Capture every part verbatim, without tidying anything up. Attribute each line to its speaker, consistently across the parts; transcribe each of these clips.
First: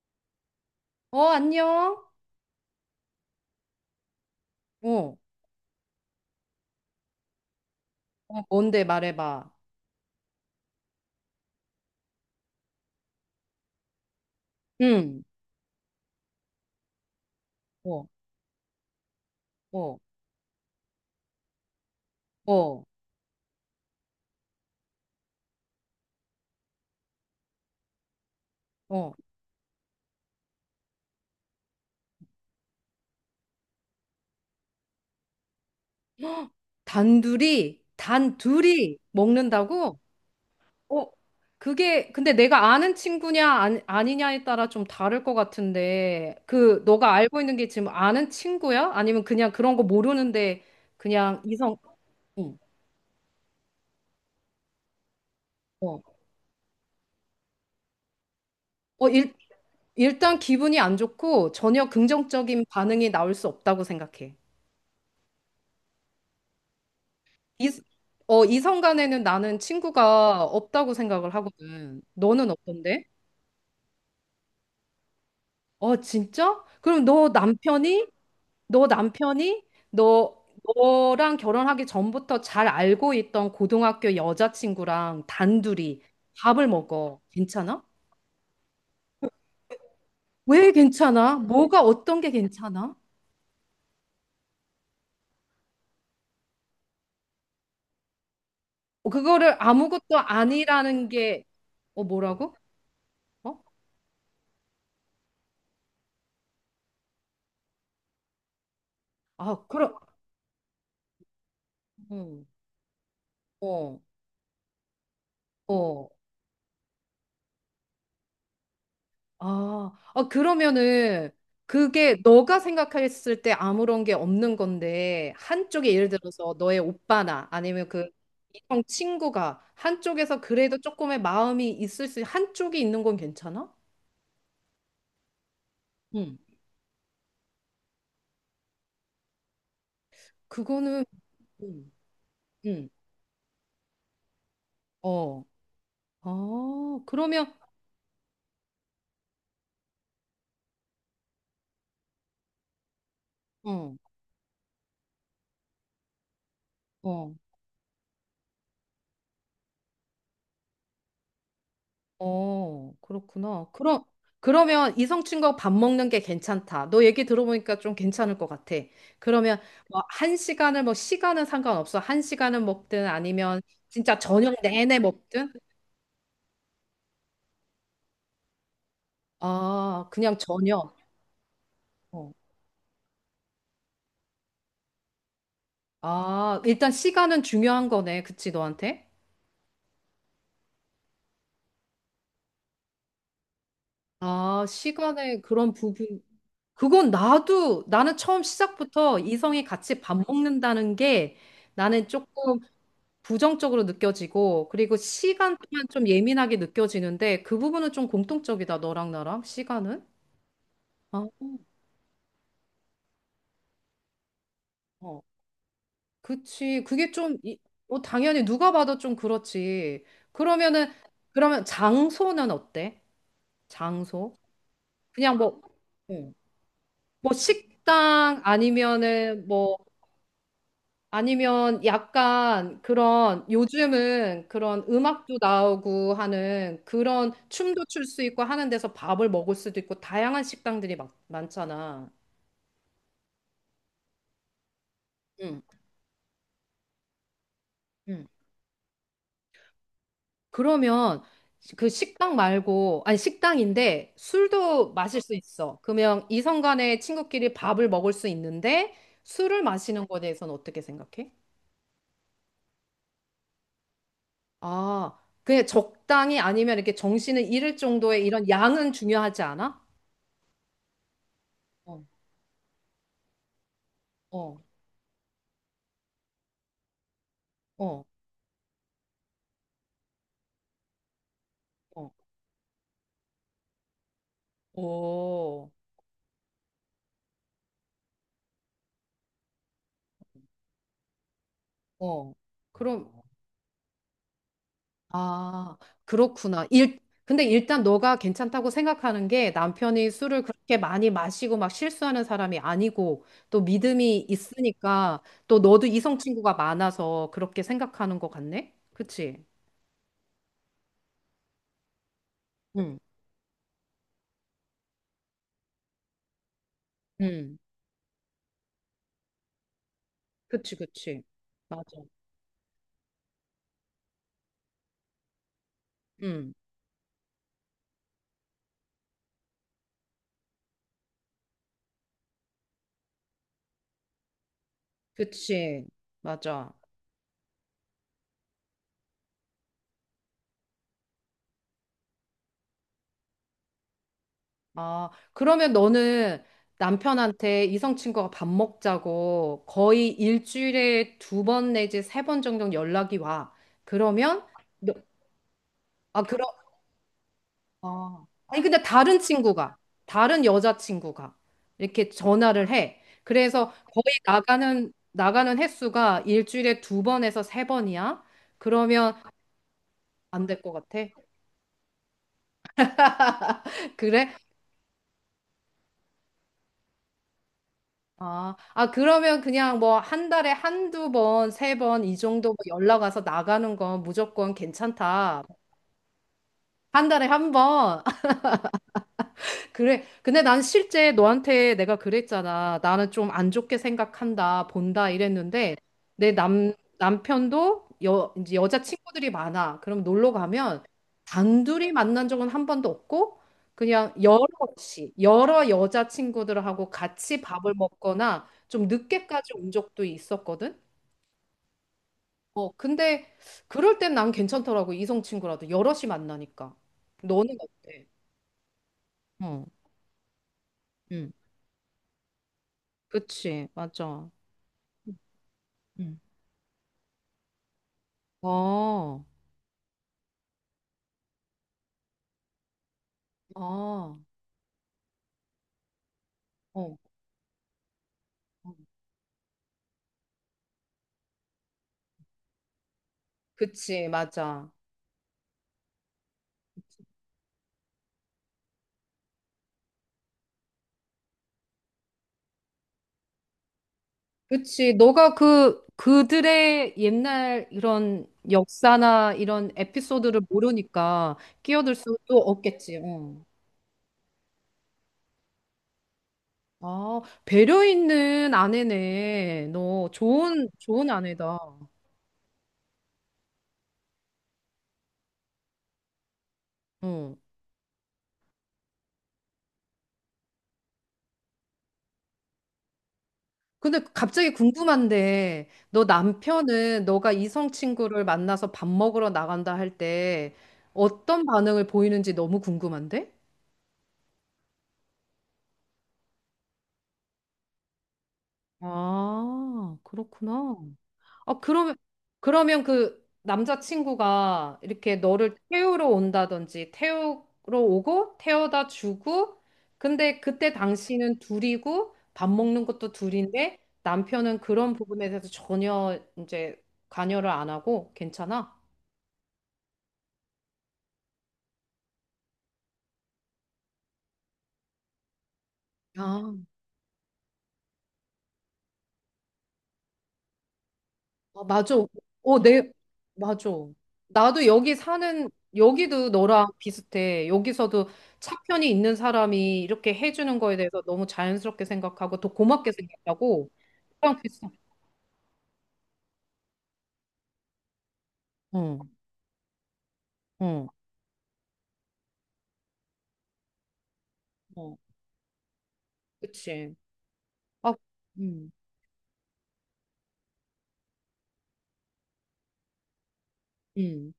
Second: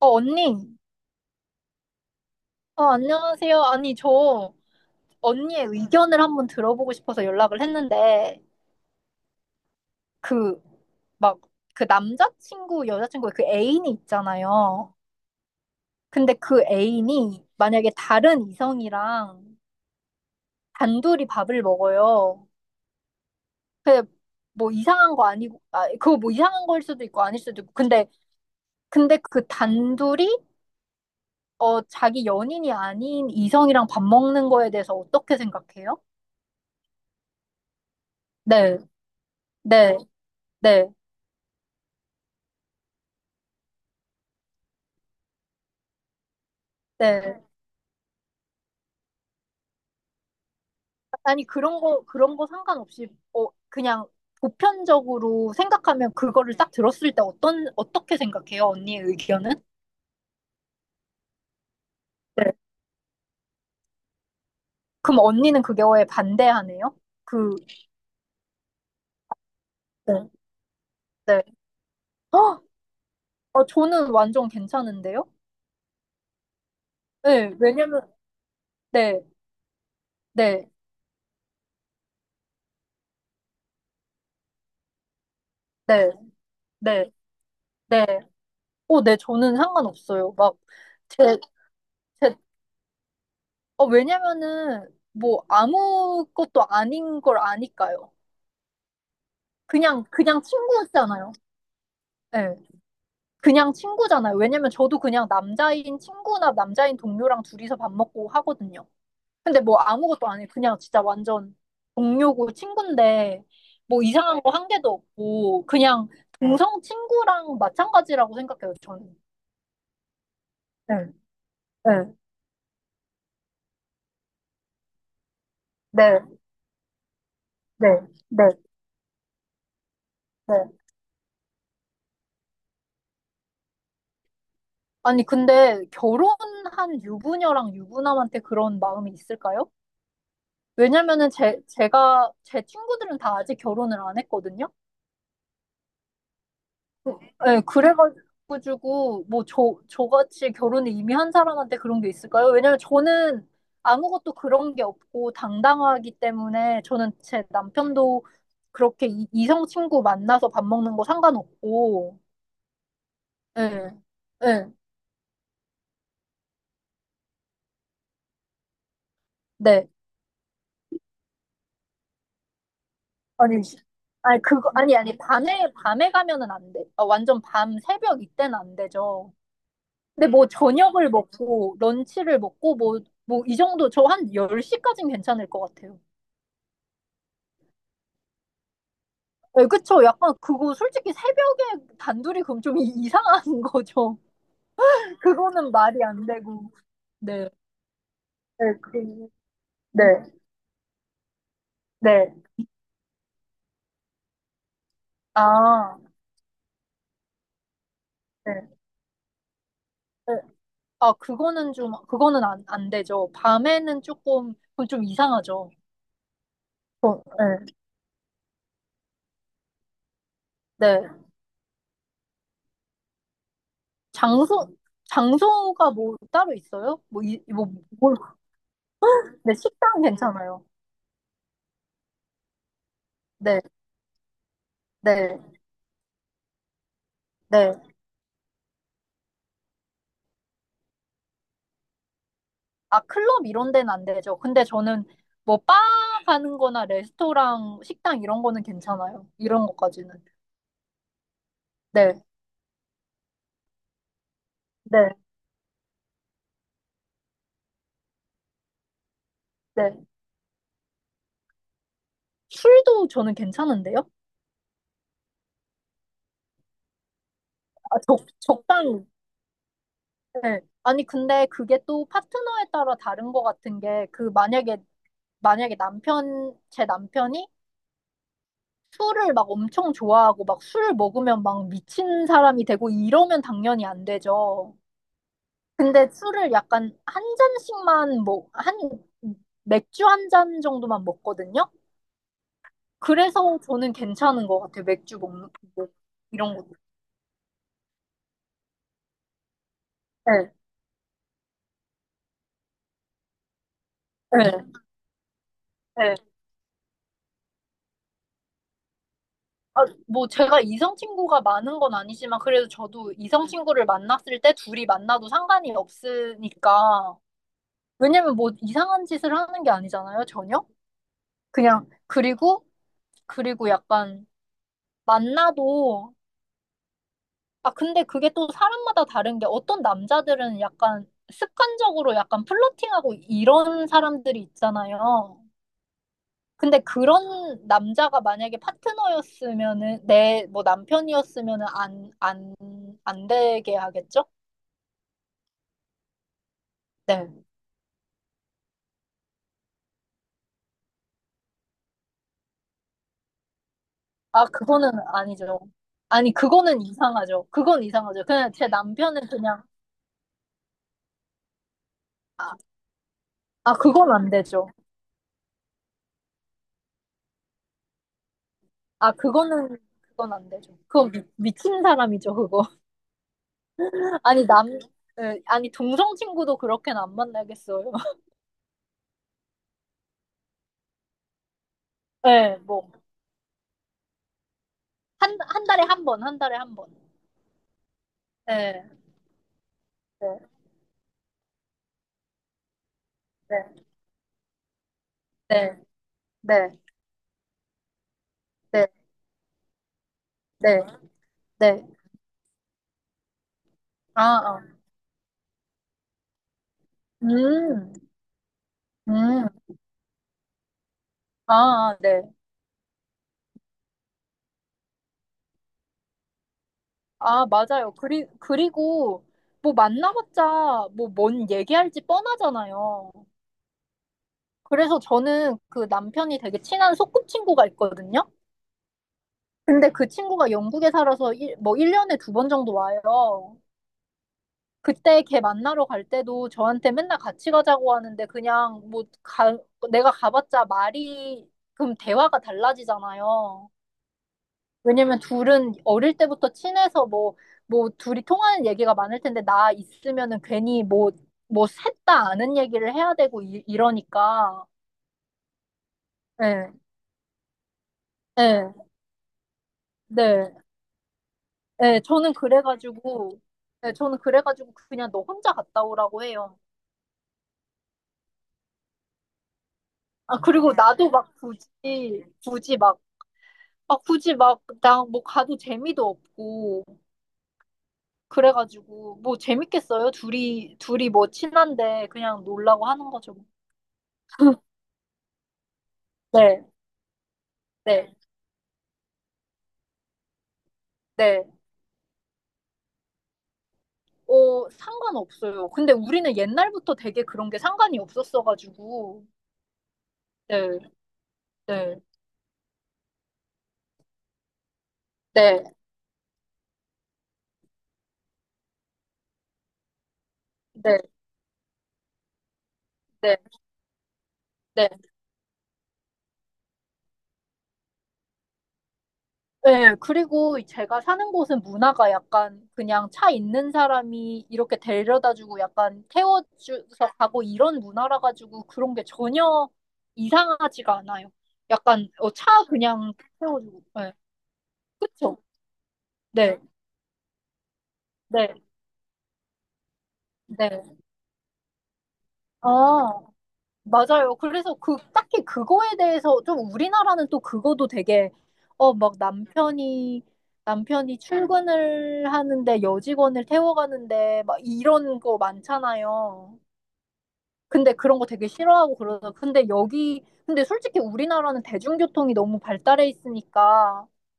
Speaker 1: 어, 언니.
Speaker 2: 어, 안녕?
Speaker 1: 어, 안녕하세요. 아니, 저
Speaker 2: 어,
Speaker 1: 언니의 의견을 한번 들어보고 싶어서 연락을 했는데,
Speaker 2: 어, 뭔데 말해봐.
Speaker 1: 그, 막, 그 남자친구, 여자친구의 그 애인이 있잖아요.
Speaker 2: 응,
Speaker 1: 근데 그 애인이 만약에
Speaker 2: 어,
Speaker 1: 다른 이성이랑
Speaker 2: 어,
Speaker 1: 단둘이 밥을 먹어요.
Speaker 2: 어,
Speaker 1: 근데 뭐 이상한 거 아니고, 아, 그거 뭐 이상한 거일 수도 있고 아닐 수도 있고. 근데,
Speaker 2: 어.
Speaker 1: 근데 그 단둘이, 어, 자기 연인이 아닌 이성이랑 밥 먹는 거에 대해서 어떻게 생각해요?
Speaker 2: 단둘이,
Speaker 1: 네,
Speaker 2: 단둘이
Speaker 1: 네,
Speaker 2: 먹는다고?
Speaker 1: 네.
Speaker 2: 어, 그게, 근데 내가 아는 친구냐, 아니, 아니냐에 따라 좀 다를 것 같은데, 그, 너가 알고
Speaker 1: 네.
Speaker 2: 있는 게 지금 아는 친구야? 아니면 그냥 그런 거 모르는데, 그냥
Speaker 1: 아니,
Speaker 2: 이성,
Speaker 1: 그런 거, 그런 거
Speaker 2: 응,
Speaker 1: 상관없이, 어, 그냥 보편적으로 생각하면
Speaker 2: 어.
Speaker 1: 그거를 딱 들었을 때 어떤, 어떻게 생각해요? 언니의
Speaker 2: 어, 일,
Speaker 1: 의견은?
Speaker 2: 일단 기분이 안 좋고, 전혀
Speaker 1: 네.
Speaker 2: 긍정적인 반응이 나올 수 없다고 생각해.
Speaker 1: 그럼 언니는 그게 왜 반대하네요? 그,
Speaker 2: 이, 어, 이성 간에는 나는
Speaker 1: 네.
Speaker 2: 친구가 없다고 생각을
Speaker 1: 네.
Speaker 2: 하거든. 너는
Speaker 1: 어,
Speaker 2: 어떤데?
Speaker 1: 어, 저는 완전 괜찮은데요?
Speaker 2: 어, 진짜? 그럼 너
Speaker 1: 네, 왜냐면,
Speaker 2: 남편이, 너
Speaker 1: 네,
Speaker 2: 남편이, 너,
Speaker 1: 네,
Speaker 2: 너랑 결혼하기 전부터 잘 알고 있던 고등학교 여자친구랑 단둘이
Speaker 1: 네,
Speaker 2: 밥을
Speaker 1: 네,
Speaker 2: 먹어. 괜찮아?
Speaker 1: 네. 어, 네, 저는 상관없어요. 막,
Speaker 2: 왜 괜찮아?
Speaker 1: 제,
Speaker 2: 뭐가 어떤 게
Speaker 1: 제,
Speaker 2: 괜찮아?
Speaker 1: 어, 왜냐면은, 뭐, 아무것도 아닌 걸 아니까요.
Speaker 2: 어, 그거를
Speaker 1: 그냥,
Speaker 2: 아무것도
Speaker 1: 그냥
Speaker 2: 아니라는
Speaker 1: 친구였잖아요.
Speaker 2: 게, 어, 뭐라고?
Speaker 1: 네.
Speaker 2: 어?
Speaker 1: 그냥 친구잖아요. 왜냐면 저도 그냥 남자인 친구나 남자인 동료랑 둘이서 밥 먹고 하거든요. 근데
Speaker 2: 아,
Speaker 1: 뭐
Speaker 2: 그럼,
Speaker 1: 아무것도 안 해. 그냥 진짜 완전
Speaker 2: 어.
Speaker 1: 동료고 친구인데
Speaker 2: 어,
Speaker 1: 뭐 이상한 거 한 개도 없고
Speaker 2: 어.
Speaker 1: 그냥 네. 동성 친구랑 마찬가지라고 생각해요, 저는.
Speaker 2: 아, 아,
Speaker 1: 네,
Speaker 2: 그러면은
Speaker 1: 네,
Speaker 2: 그게 너가 생각했을 때 아무런 게 없는 건데 한쪽에 예를
Speaker 1: 네,
Speaker 2: 들어서 너의 오빠나 아니면
Speaker 1: 네,
Speaker 2: 그
Speaker 1: 네,
Speaker 2: 이성 친구가 한쪽에서
Speaker 1: 네.
Speaker 2: 그래도 조금의 마음이 있을 수 한쪽이 있는 건 괜찮아?
Speaker 1: 아니, 근데
Speaker 2: 응.
Speaker 1: 결혼한 유부녀랑 유부남한테 그런 마음이 있을까요?
Speaker 2: 그거는
Speaker 1: 왜냐면은 제,
Speaker 2: 응.
Speaker 1: 제가, 제
Speaker 2: 응.
Speaker 1: 친구들은 다 아직 결혼을 안 했거든요.
Speaker 2: 어. 아,
Speaker 1: 어,
Speaker 2: 그러면
Speaker 1: 예, 그래가지고, 뭐, 저, 저같이 결혼을 이미 한 사람한테 그런 게 있을까요? 왜냐면 저는
Speaker 2: 어.
Speaker 1: 아무것도 그런 게 없고 당당하기 때문에 저는
Speaker 2: 어.
Speaker 1: 제 남편도 그렇게 이, 이성 친구 만나서 밥 먹는 거 상관없고,
Speaker 2: 어, 그렇구나.
Speaker 1: 예,
Speaker 2: 그럼,
Speaker 1: 예,
Speaker 2: 그러면 이성 친구하고 밥 먹는 게 괜찮다. 너 얘기 들어보니까 좀 괜찮을 것 같아. 그러면
Speaker 1: 네.
Speaker 2: 뭐 한 시간을 뭐 시간은 상관없어. 한 시간은 먹든 아니면
Speaker 1: 아니, 시-
Speaker 2: 진짜
Speaker 1: 아니,
Speaker 2: 저녁
Speaker 1: 그거, 아니,
Speaker 2: 내내
Speaker 1: 아니,
Speaker 2: 먹든.
Speaker 1: 밤에, 밤에 가면은 안 돼. 어, 완전 밤, 새벽 이때는 안 되죠.
Speaker 2: 아,
Speaker 1: 근데
Speaker 2: 그냥
Speaker 1: 뭐
Speaker 2: 저녁.
Speaker 1: 저녁을 먹고,
Speaker 2: 어.
Speaker 1: 런치를 먹고, 뭐, 뭐, 이 정도, 저 한 열 시까지는 괜찮을 것 같아요.
Speaker 2: 아, 일단 시간은 중요한 거네. 그치, 너한테?
Speaker 1: 네, 그쵸. 약간 그거 솔직히 새벽에 단둘이 그럼 좀 이- 이상한 거죠.
Speaker 2: 아, 시간의
Speaker 1: 그거는
Speaker 2: 그런
Speaker 1: 말이
Speaker 2: 부분.
Speaker 1: 안 되고.
Speaker 2: 그건
Speaker 1: 네.
Speaker 2: 나도, 나는 처음
Speaker 1: 네,
Speaker 2: 시작부터
Speaker 1: 그,
Speaker 2: 이성이 같이 밥
Speaker 1: 네,
Speaker 2: 먹는다는 게 나는 조금
Speaker 1: 네.
Speaker 2: 부정적으로 느껴지고, 그리고 시간 또한
Speaker 1: 아,
Speaker 2: 좀 예민하게 느껴지는데, 그 부분은 좀
Speaker 1: 네.
Speaker 2: 공통적이다, 너랑 나랑, 시간은?
Speaker 1: 네. 아,
Speaker 2: 아,
Speaker 1: 그거는 좀, 그거는 안, 안 되죠. 밤에는 조금, 그건 좀
Speaker 2: 어.
Speaker 1: 이상하죠.
Speaker 2: 그치. 그게
Speaker 1: 어,
Speaker 2: 좀, 이-
Speaker 1: 네.
Speaker 2: 어, 당연히 누가 봐도 좀 그렇지. 그러면은,
Speaker 1: 네.
Speaker 2: 그러면 장소는 어때? 장소?
Speaker 1: 장소,
Speaker 2: 그냥 뭐,
Speaker 1: 장소가 뭐
Speaker 2: 어,
Speaker 1: 따로 있어요? 뭐,
Speaker 2: 뭐
Speaker 1: 이, 뭐, 뭘,
Speaker 2: 식당 아니면은
Speaker 1: 네,
Speaker 2: 뭐
Speaker 1: 식당 괜찮아요.
Speaker 2: 아니면 약간 그런
Speaker 1: 네,
Speaker 2: 요즘은 그런 음악도
Speaker 1: 네,
Speaker 2: 나오고 하는 그런
Speaker 1: 네.
Speaker 2: 춤도 출 수 있고 하는 데서 밥을 먹을 수도 있고 다양한 식당들이 막, 많잖아.
Speaker 1: 아, 클럽 이런 데는 안 되죠. 근데 저는 뭐,
Speaker 2: 응,
Speaker 1: 바 가는 거나 레스토랑, 식당
Speaker 2: 응.
Speaker 1: 이런 거는 괜찮아요. 이런 것까지는.
Speaker 2: 그러면 그
Speaker 1: 네,
Speaker 2: 식당 말고 아니 식당인데 술도
Speaker 1: 네,
Speaker 2: 마실 수 있어. 그러면 이성 간에 친구끼리 밥을 먹을 수 있는데 술을 마시는
Speaker 1: 네.
Speaker 2: 거에 대해서는 어떻게 생각해?
Speaker 1: 술도 저는 괜찮은데요?
Speaker 2: 아, 그냥 적당히 아니면 이렇게 정신을 잃을
Speaker 1: 아,
Speaker 2: 정도의
Speaker 1: 적,
Speaker 2: 이런 양은
Speaker 1: 적당히.
Speaker 2: 중요하지 않아?
Speaker 1: 네. 아니, 근데 그게
Speaker 2: 어,
Speaker 1: 또 파트너에 따라 다른 것 같은 게, 그,
Speaker 2: 어,
Speaker 1: 만약에, 만약에, 남편, 제 남편이
Speaker 2: 어.
Speaker 1: 술을 막 엄청 좋아하고, 막 술 먹으면 막
Speaker 2: 어,
Speaker 1: 미친 사람이 되고, 이러면 당연히 안 되죠.
Speaker 2: 오,
Speaker 1: 근데 술을 약간 한 잔씩만 뭐, 한, 맥주 한 잔 정도만 먹거든요?
Speaker 2: 어. 그럼,
Speaker 1: 그래서 저는 괜찮은 것 같아요. 맥주 먹는,
Speaker 2: 아,
Speaker 1: 뭐, 이런
Speaker 2: 그렇구나.
Speaker 1: 것도.
Speaker 2: 일, 근데 일단 너가 괜찮다고 생각하는 게 남편이 술을
Speaker 1: 네,
Speaker 2: 그렇게 많이 마시고 막 실수하는 사람이 아니고 또 믿음이
Speaker 1: 네,
Speaker 2: 있으니까 또 너도
Speaker 1: 네.
Speaker 2: 이성 친구가 많아서 그렇게 생각하는 것 같네? 그치?
Speaker 1: 아, 뭐, 제가 이성 친구가 많은 건 아니지만, 그래도
Speaker 2: 응.
Speaker 1: 저도 이성 친구를 만났을 때 둘이 만나도 상관이 없으니까.
Speaker 2: 응,
Speaker 1: 왜냐면 뭐, 이상한 짓을 하는 게 아니잖아요, 전혀?
Speaker 2: 그치, 그치.
Speaker 1: 그냥,
Speaker 2: 맞아.
Speaker 1: 그리고, 그리고 약간, 만나도
Speaker 2: 응,
Speaker 1: 아, 근데 그게 또 사람마다 다른 게 어떤 남자들은 약간 습관적으로 약간 플러팅하고 이런 사람들이 있잖아요.
Speaker 2: 그치. 맞아.
Speaker 1: 근데 그런 남자가 만약에 파트너였으면은 내 뭐 남편이었으면은 안, 안, 안 되게 하겠죠?
Speaker 2: 아, 그러면 너는
Speaker 1: 네.
Speaker 2: 남편한테 이성 친구가 밥 먹자고 거의 일주일에 두 번 내지 세 번 정도 연락이 와. 그러면
Speaker 1: 아, 그거는
Speaker 2: 너,
Speaker 1: 아니죠.
Speaker 2: 아,
Speaker 1: 아니,
Speaker 2: 그럼
Speaker 1: 그거는 이상하죠. 그건 이상하죠.
Speaker 2: 아.
Speaker 1: 그냥
Speaker 2: 아니
Speaker 1: 제
Speaker 2: 근데 다른
Speaker 1: 남편은 그냥
Speaker 2: 친구가 다른 여자 친구가 이렇게
Speaker 1: 아,
Speaker 2: 전화를 해. 그래서
Speaker 1: 아,
Speaker 2: 거의
Speaker 1: 그건 안 되죠.
Speaker 2: 나가는 나가는 횟수가 일주일에 두 번에서 세 번이야.
Speaker 1: 아,
Speaker 2: 그러면
Speaker 1: 그거는 그건
Speaker 2: 안
Speaker 1: 안
Speaker 2: 될 것
Speaker 1: 되죠.
Speaker 2: 같아.
Speaker 1: 그건 미, 미친 사람이죠, 그거.
Speaker 2: 그래?
Speaker 1: 아니, 남, 예, 아니, 동성 친구도 그렇게는 안 만나겠어요.
Speaker 2: 아, 아, 그러면 그냥 뭐 한 달에 한두 번, 세 번 이 정도 뭐
Speaker 1: 예, 뭐,
Speaker 2: 연락 와서 나가는 건 무조건
Speaker 1: 한,
Speaker 2: 괜찮다.
Speaker 1: 한 달에 한 번, 한 달에 한 번.
Speaker 2: 한 달에 한 번.
Speaker 1: 예,
Speaker 2: 그래.
Speaker 1: 네,
Speaker 2: 근데 난 실제 너한테 내가 그랬잖아. 나는 좀 안 좋게
Speaker 1: 네,
Speaker 2: 생각한다, 본다 이랬는데
Speaker 1: 네,
Speaker 2: 내 남,
Speaker 1: 네,
Speaker 2: 남편도 여, 이제 여자
Speaker 1: 네,
Speaker 2: 친구들이 많아. 그럼 놀러
Speaker 1: 네,
Speaker 2: 가면
Speaker 1: 네.
Speaker 2: 단둘이 만난 적은 한 번도 없고 그냥
Speaker 1: 아, 아.
Speaker 2: 여럿이, 여러 여자 친구들하고 같이 밥을
Speaker 1: 음,
Speaker 2: 먹거나 좀
Speaker 1: 음,
Speaker 2: 늦게까지 온 적도 있었거든.
Speaker 1: 아, 아, 네.
Speaker 2: 어, 근데 그럴 땐 난 괜찮더라고. 이성 친구라도 여럿이 만나니까.
Speaker 1: 아,
Speaker 2: 너는
Speaker 1: 맞아요.
Speaker 2: 어때?
Speaker 1: 그리, 그리고,
Speaker 2: 어,
Speaker 1: 뭐, 만나봤자, 뭐,
Speaker 2: 응,
Speaker 1: 뭔 얘기할지 뻔하잖아요.
Speaker 2: 그치, 맞아.
Speaker 1: 그래서 저는 그
Speaker 2: 응,
Speaker 1: 남편이 되게 친한 소꿉친구가 있거든요.
Speaker 2: 어,
Speaker 1: 근데 그 친구가 영국에 살아서 일, 뭐 일 년에 두 번 정도 와요.
Speaker 2: 아, 어,
Speaker 1: 그때 걔 만나러 갈 때도 저한테
Speaker 2: 어.
Speaker 1: 맨날 같이 가자고 하는데 그냥 뭐 가, 내가 가봤자 말이 그럼 대화가 달라지잖아요.
Speaker 2: 그치, 맞아.
Speaker 1: 왜냐면 둘은 어릴 때부터 친해서 뭐, 뭐 둘이 통하는 얘기가 많을 텐데 나 있으면은 괜히 뭐, 뭐 셋 다 아는 얘기를 해야 되고 이, 이러니까.
Speaker 2: 그치, 너가 그,
Speaker 1: 예,
Speaker 2: 그들의 옛날 이런
Speaker 1: 예,
Speaker 2: 역사나 이런 에피소드를
Speaker 1: 네.
Speaker 2: 모르니까 끼어들
Speaker 1: 예, 저는
Speaker 2: 수도 없겠지,
Speaker 1: 그래가지고,
Speaker 2: 응.
Speaker 1: 예, 저는 그래가지고 그냥 너 혼자 갔다 오라고 해요.
Speaker 2: 아, 배려 있는 아내네. 너
Speaker 1: 아,
Speaker 2: 좋은,
Speaker 1: 그리고
Speaker 2: 좋은
Speaker 1: 나도 막
Speaker 2: 아내다.
Speaker 1: 굳이, 굳이 막 아, 굳이 막, 나 뭐 가도 재미도 없고,
Speaker 2: 응.
Speaker 1: 그래가지고, 뭐 재밌겠어요? 둘이, 둘이 뭐 친한데 그냥 놀라고 하는 거죠.
Speaker 2: 근데 갑자기 궁금한데, 너
Speaker 1: 네,
Speaker 2: 남편은 너가 이성
Speaker 1: 네,
Speaker 2: 친구를 만나서 밥 먹으러 나간다 할 때 어떤
Speaker 1: 네.
Speaker 2: 반응을 보이는지 너무 궁금한데?
Speaker 1: 어, 상관없어요. 근데 우리는 옛날부터 되게 그런 게 상관이 없었어가지고,
Speaker 2: 아, 그렇구나.
Speaker 1: 네,
Speaker 2: 아, 그러면,
Speaker 1: 네,
Speaker 2: 그러면 그 남자친구가 이렇게 너를
Speaker 1: 네,
Speaker 2: 태우러 온다든지, 태우러 오고, 태워다 주고, 근데 그때
Speaker 1: 네,
Speaker 2: 당신은 둘이고, 밥 먹는 것도
Speaker 1: 네,
Speaker 2: 둘인데, 남편은
Speaker 1: 네.
Speaker 2: 그런 부분에 대해서 전혀 이제 관여를 안 하고, 괜찮아?
Speaker 1: 네, 그리고 제가 사는 곳은 문화가 약간 그냥 차 있는 사람이 이렇게 데려다주고 약간
Speaker 2: 아,
Speaker 1: 태워줘서 가고 이런 문화라 가지고 그런 게 전혀 이상하지가 않아요.
Speaker 2: 아, 맞아.
Speaker 1: 약간 어, 차
Speaker 2: 어, 내,
Speaker 1: 그냥
Speaker 2: 맞아.
Speaker 1: 태워주고. 네,
Speaker 2: 나도 여기
Speaker 1: 그쵸?
Speaker 2: 사는, 여기도
Speaker 1: 네,
Speaker 2: 너랑 비슷해. 여기서도
Speaker 1: 네,
Speaker 2: 차편이 있는 사람이 이렇게 해주는 거에
Speaker 1: 네.
Speaker 2: 대해서 너무 자연스럽게 생각하고 더
Speaker 1: 아,
Speaker 2: 고맙게 생각하고.
Speaker 1: 맞아요.
Speaker 2: 그냥 비슷해.
Speaker 1: 그래서 그, 딱히 그거에 대해서 좀 우리나라는 또 그거도 되게, 어,
Speaker 2: 응,
Speaker 1: 막 남편이,
Speaker 2: 응,
Speaker 1: 남편이 출근을 하는데 여직원을 태워가는데 막
Speaker 2: 어,
Speaker 1: 이런 거 많잖아요.
Speaker 2: 그치.
Speaker 1: 근데
Speaker 2: 아,
Speaker 1: 그런 거 되게
Speaker 2: 응,
Speaker 1: 싫어하고 그러죠. 근데 여기, 근데 솔직히 우리나라는 대중교통이 너무 발달해 있으니까
Speaker 2: 응.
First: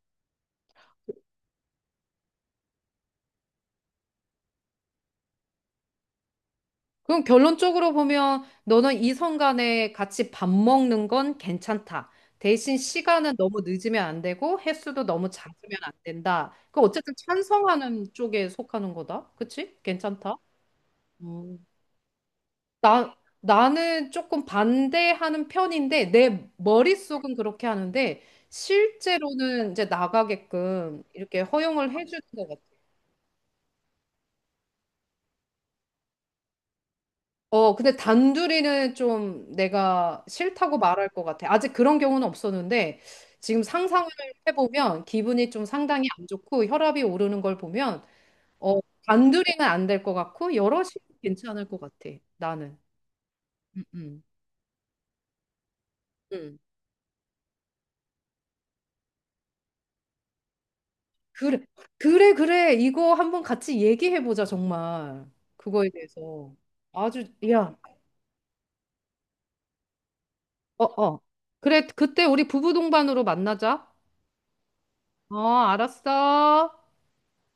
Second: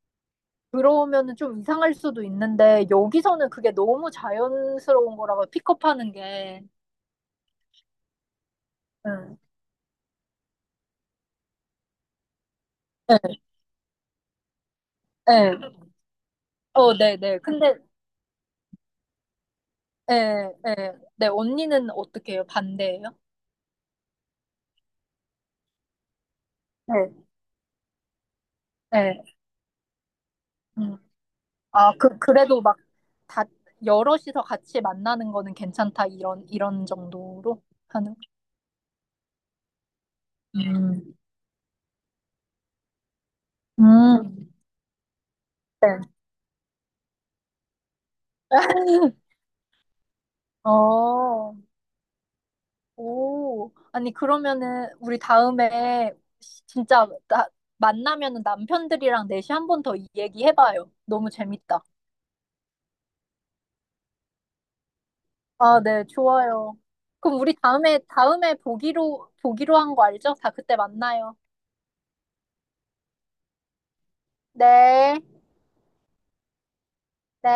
Speaker 1: 그러면은 좀 이상할 수도 있는데 여기서는 그게 너무 자연스러운 거라고 픽업하는 게.
Speaker 2: 그럼 결론적으로 보면 너는 이성
Speaker 1: 응.
Speaker 2: 간에 같이 밥 먹는 건 괜찮다. 대신 시간은
Speaker 1: 네,
Speaker 2: 너무 늦으면 안 되고 횟수도 너무 잦으면
Speaker 1: 네.
Speaker 2: 안 된다. 그
Speaker 1: 어,
Speaker 2: 어쨌든
Speaker 1: 네, 네. 근데
Speaker 2: 찬성하는 쪽에 속하는 거다. 그치? 괜찮다.
Speaker 1: 예, 예. 네,
Speaker 2: 음.
Speaker 1: 언니는 어떻게 해요?
Speaker 2: 나,
Speaker 1: 반대예요?
Speaker 2: 나는 조금 반대하는 편인데 내
Speaker 1: 네.
Speaker 2: 머릿속은 그렇게 하는데
Speaker 1: 네.
Speaker 2: 실제로는 이제
Speaker 1: 음.
Speaker 2: 나가게끔 이렇게 허용을
Speaker 1: 아, 그,
Speaker 2: 해주는 것
Speaker 1: 그래도
Speaker 2: 같아.
Speaker 1: 막 다, 여럿이서 같이 만나는 거는 괜찮다, 이런, 이런 정도로
Speaker 2: 어, 근데
Speaker 1: 하는.
Speaker 2: 단둘이는 좀 내가 싫다고 말할
Speaker 1: 음.
Speaker 2: 것 같아. 아직 그런 경우는 없었는데 지금 상상을
Speaker 1: 음.
Speaker 2: 해보면 기분이 좀
Speaker 1: 네.
Speaker 2: 상당히 안 좋고 혈압이 오르는 걸 보면 어, 단둘이는 안 될 것 같고 여럿이
Speaker 1: 어,
Speaker 2: 괜찮을 것 같아. 나는.
Speaker 1: 오.
Speaker 2: 음,
Speaker 1: 아니,
Speaker 2: 음,
Speaker 1: 그러면은, 우리 다음에,
Speaker 2: 음.
Speaker 1: 시- 진짜, 나, 만나면은 남편들이랑 넷이 한 번 더 얘기해봐요. 너무
Speaker 2: 그래,
Speaker 1: 재밌다.
Speaker 2: 그래, 그래. 이거 한번 같이 얘기해보자, 정말.
Speaker 1: 아,
Speaker 2: 그거에
Speaker 1: 네,
Speaker 2: 대해서.
Speaker 1: 좋아요.
Speaker 2: 아주,
Speaker 1: 그럼 우리
Speaker 2: 야,
Speaker 1: 다음에, 다음에, 보기로, 보기로 한 거 알죠? 다 그때
Speaker 2: 어, 어.
Speaker 1: 만나요.
Speaker 2: 그래, 그때 우리 부부 동반으로 만나자.
Speaker 1: 네,
Speaker 2: 어, 알았어.
Speaker 1: 네.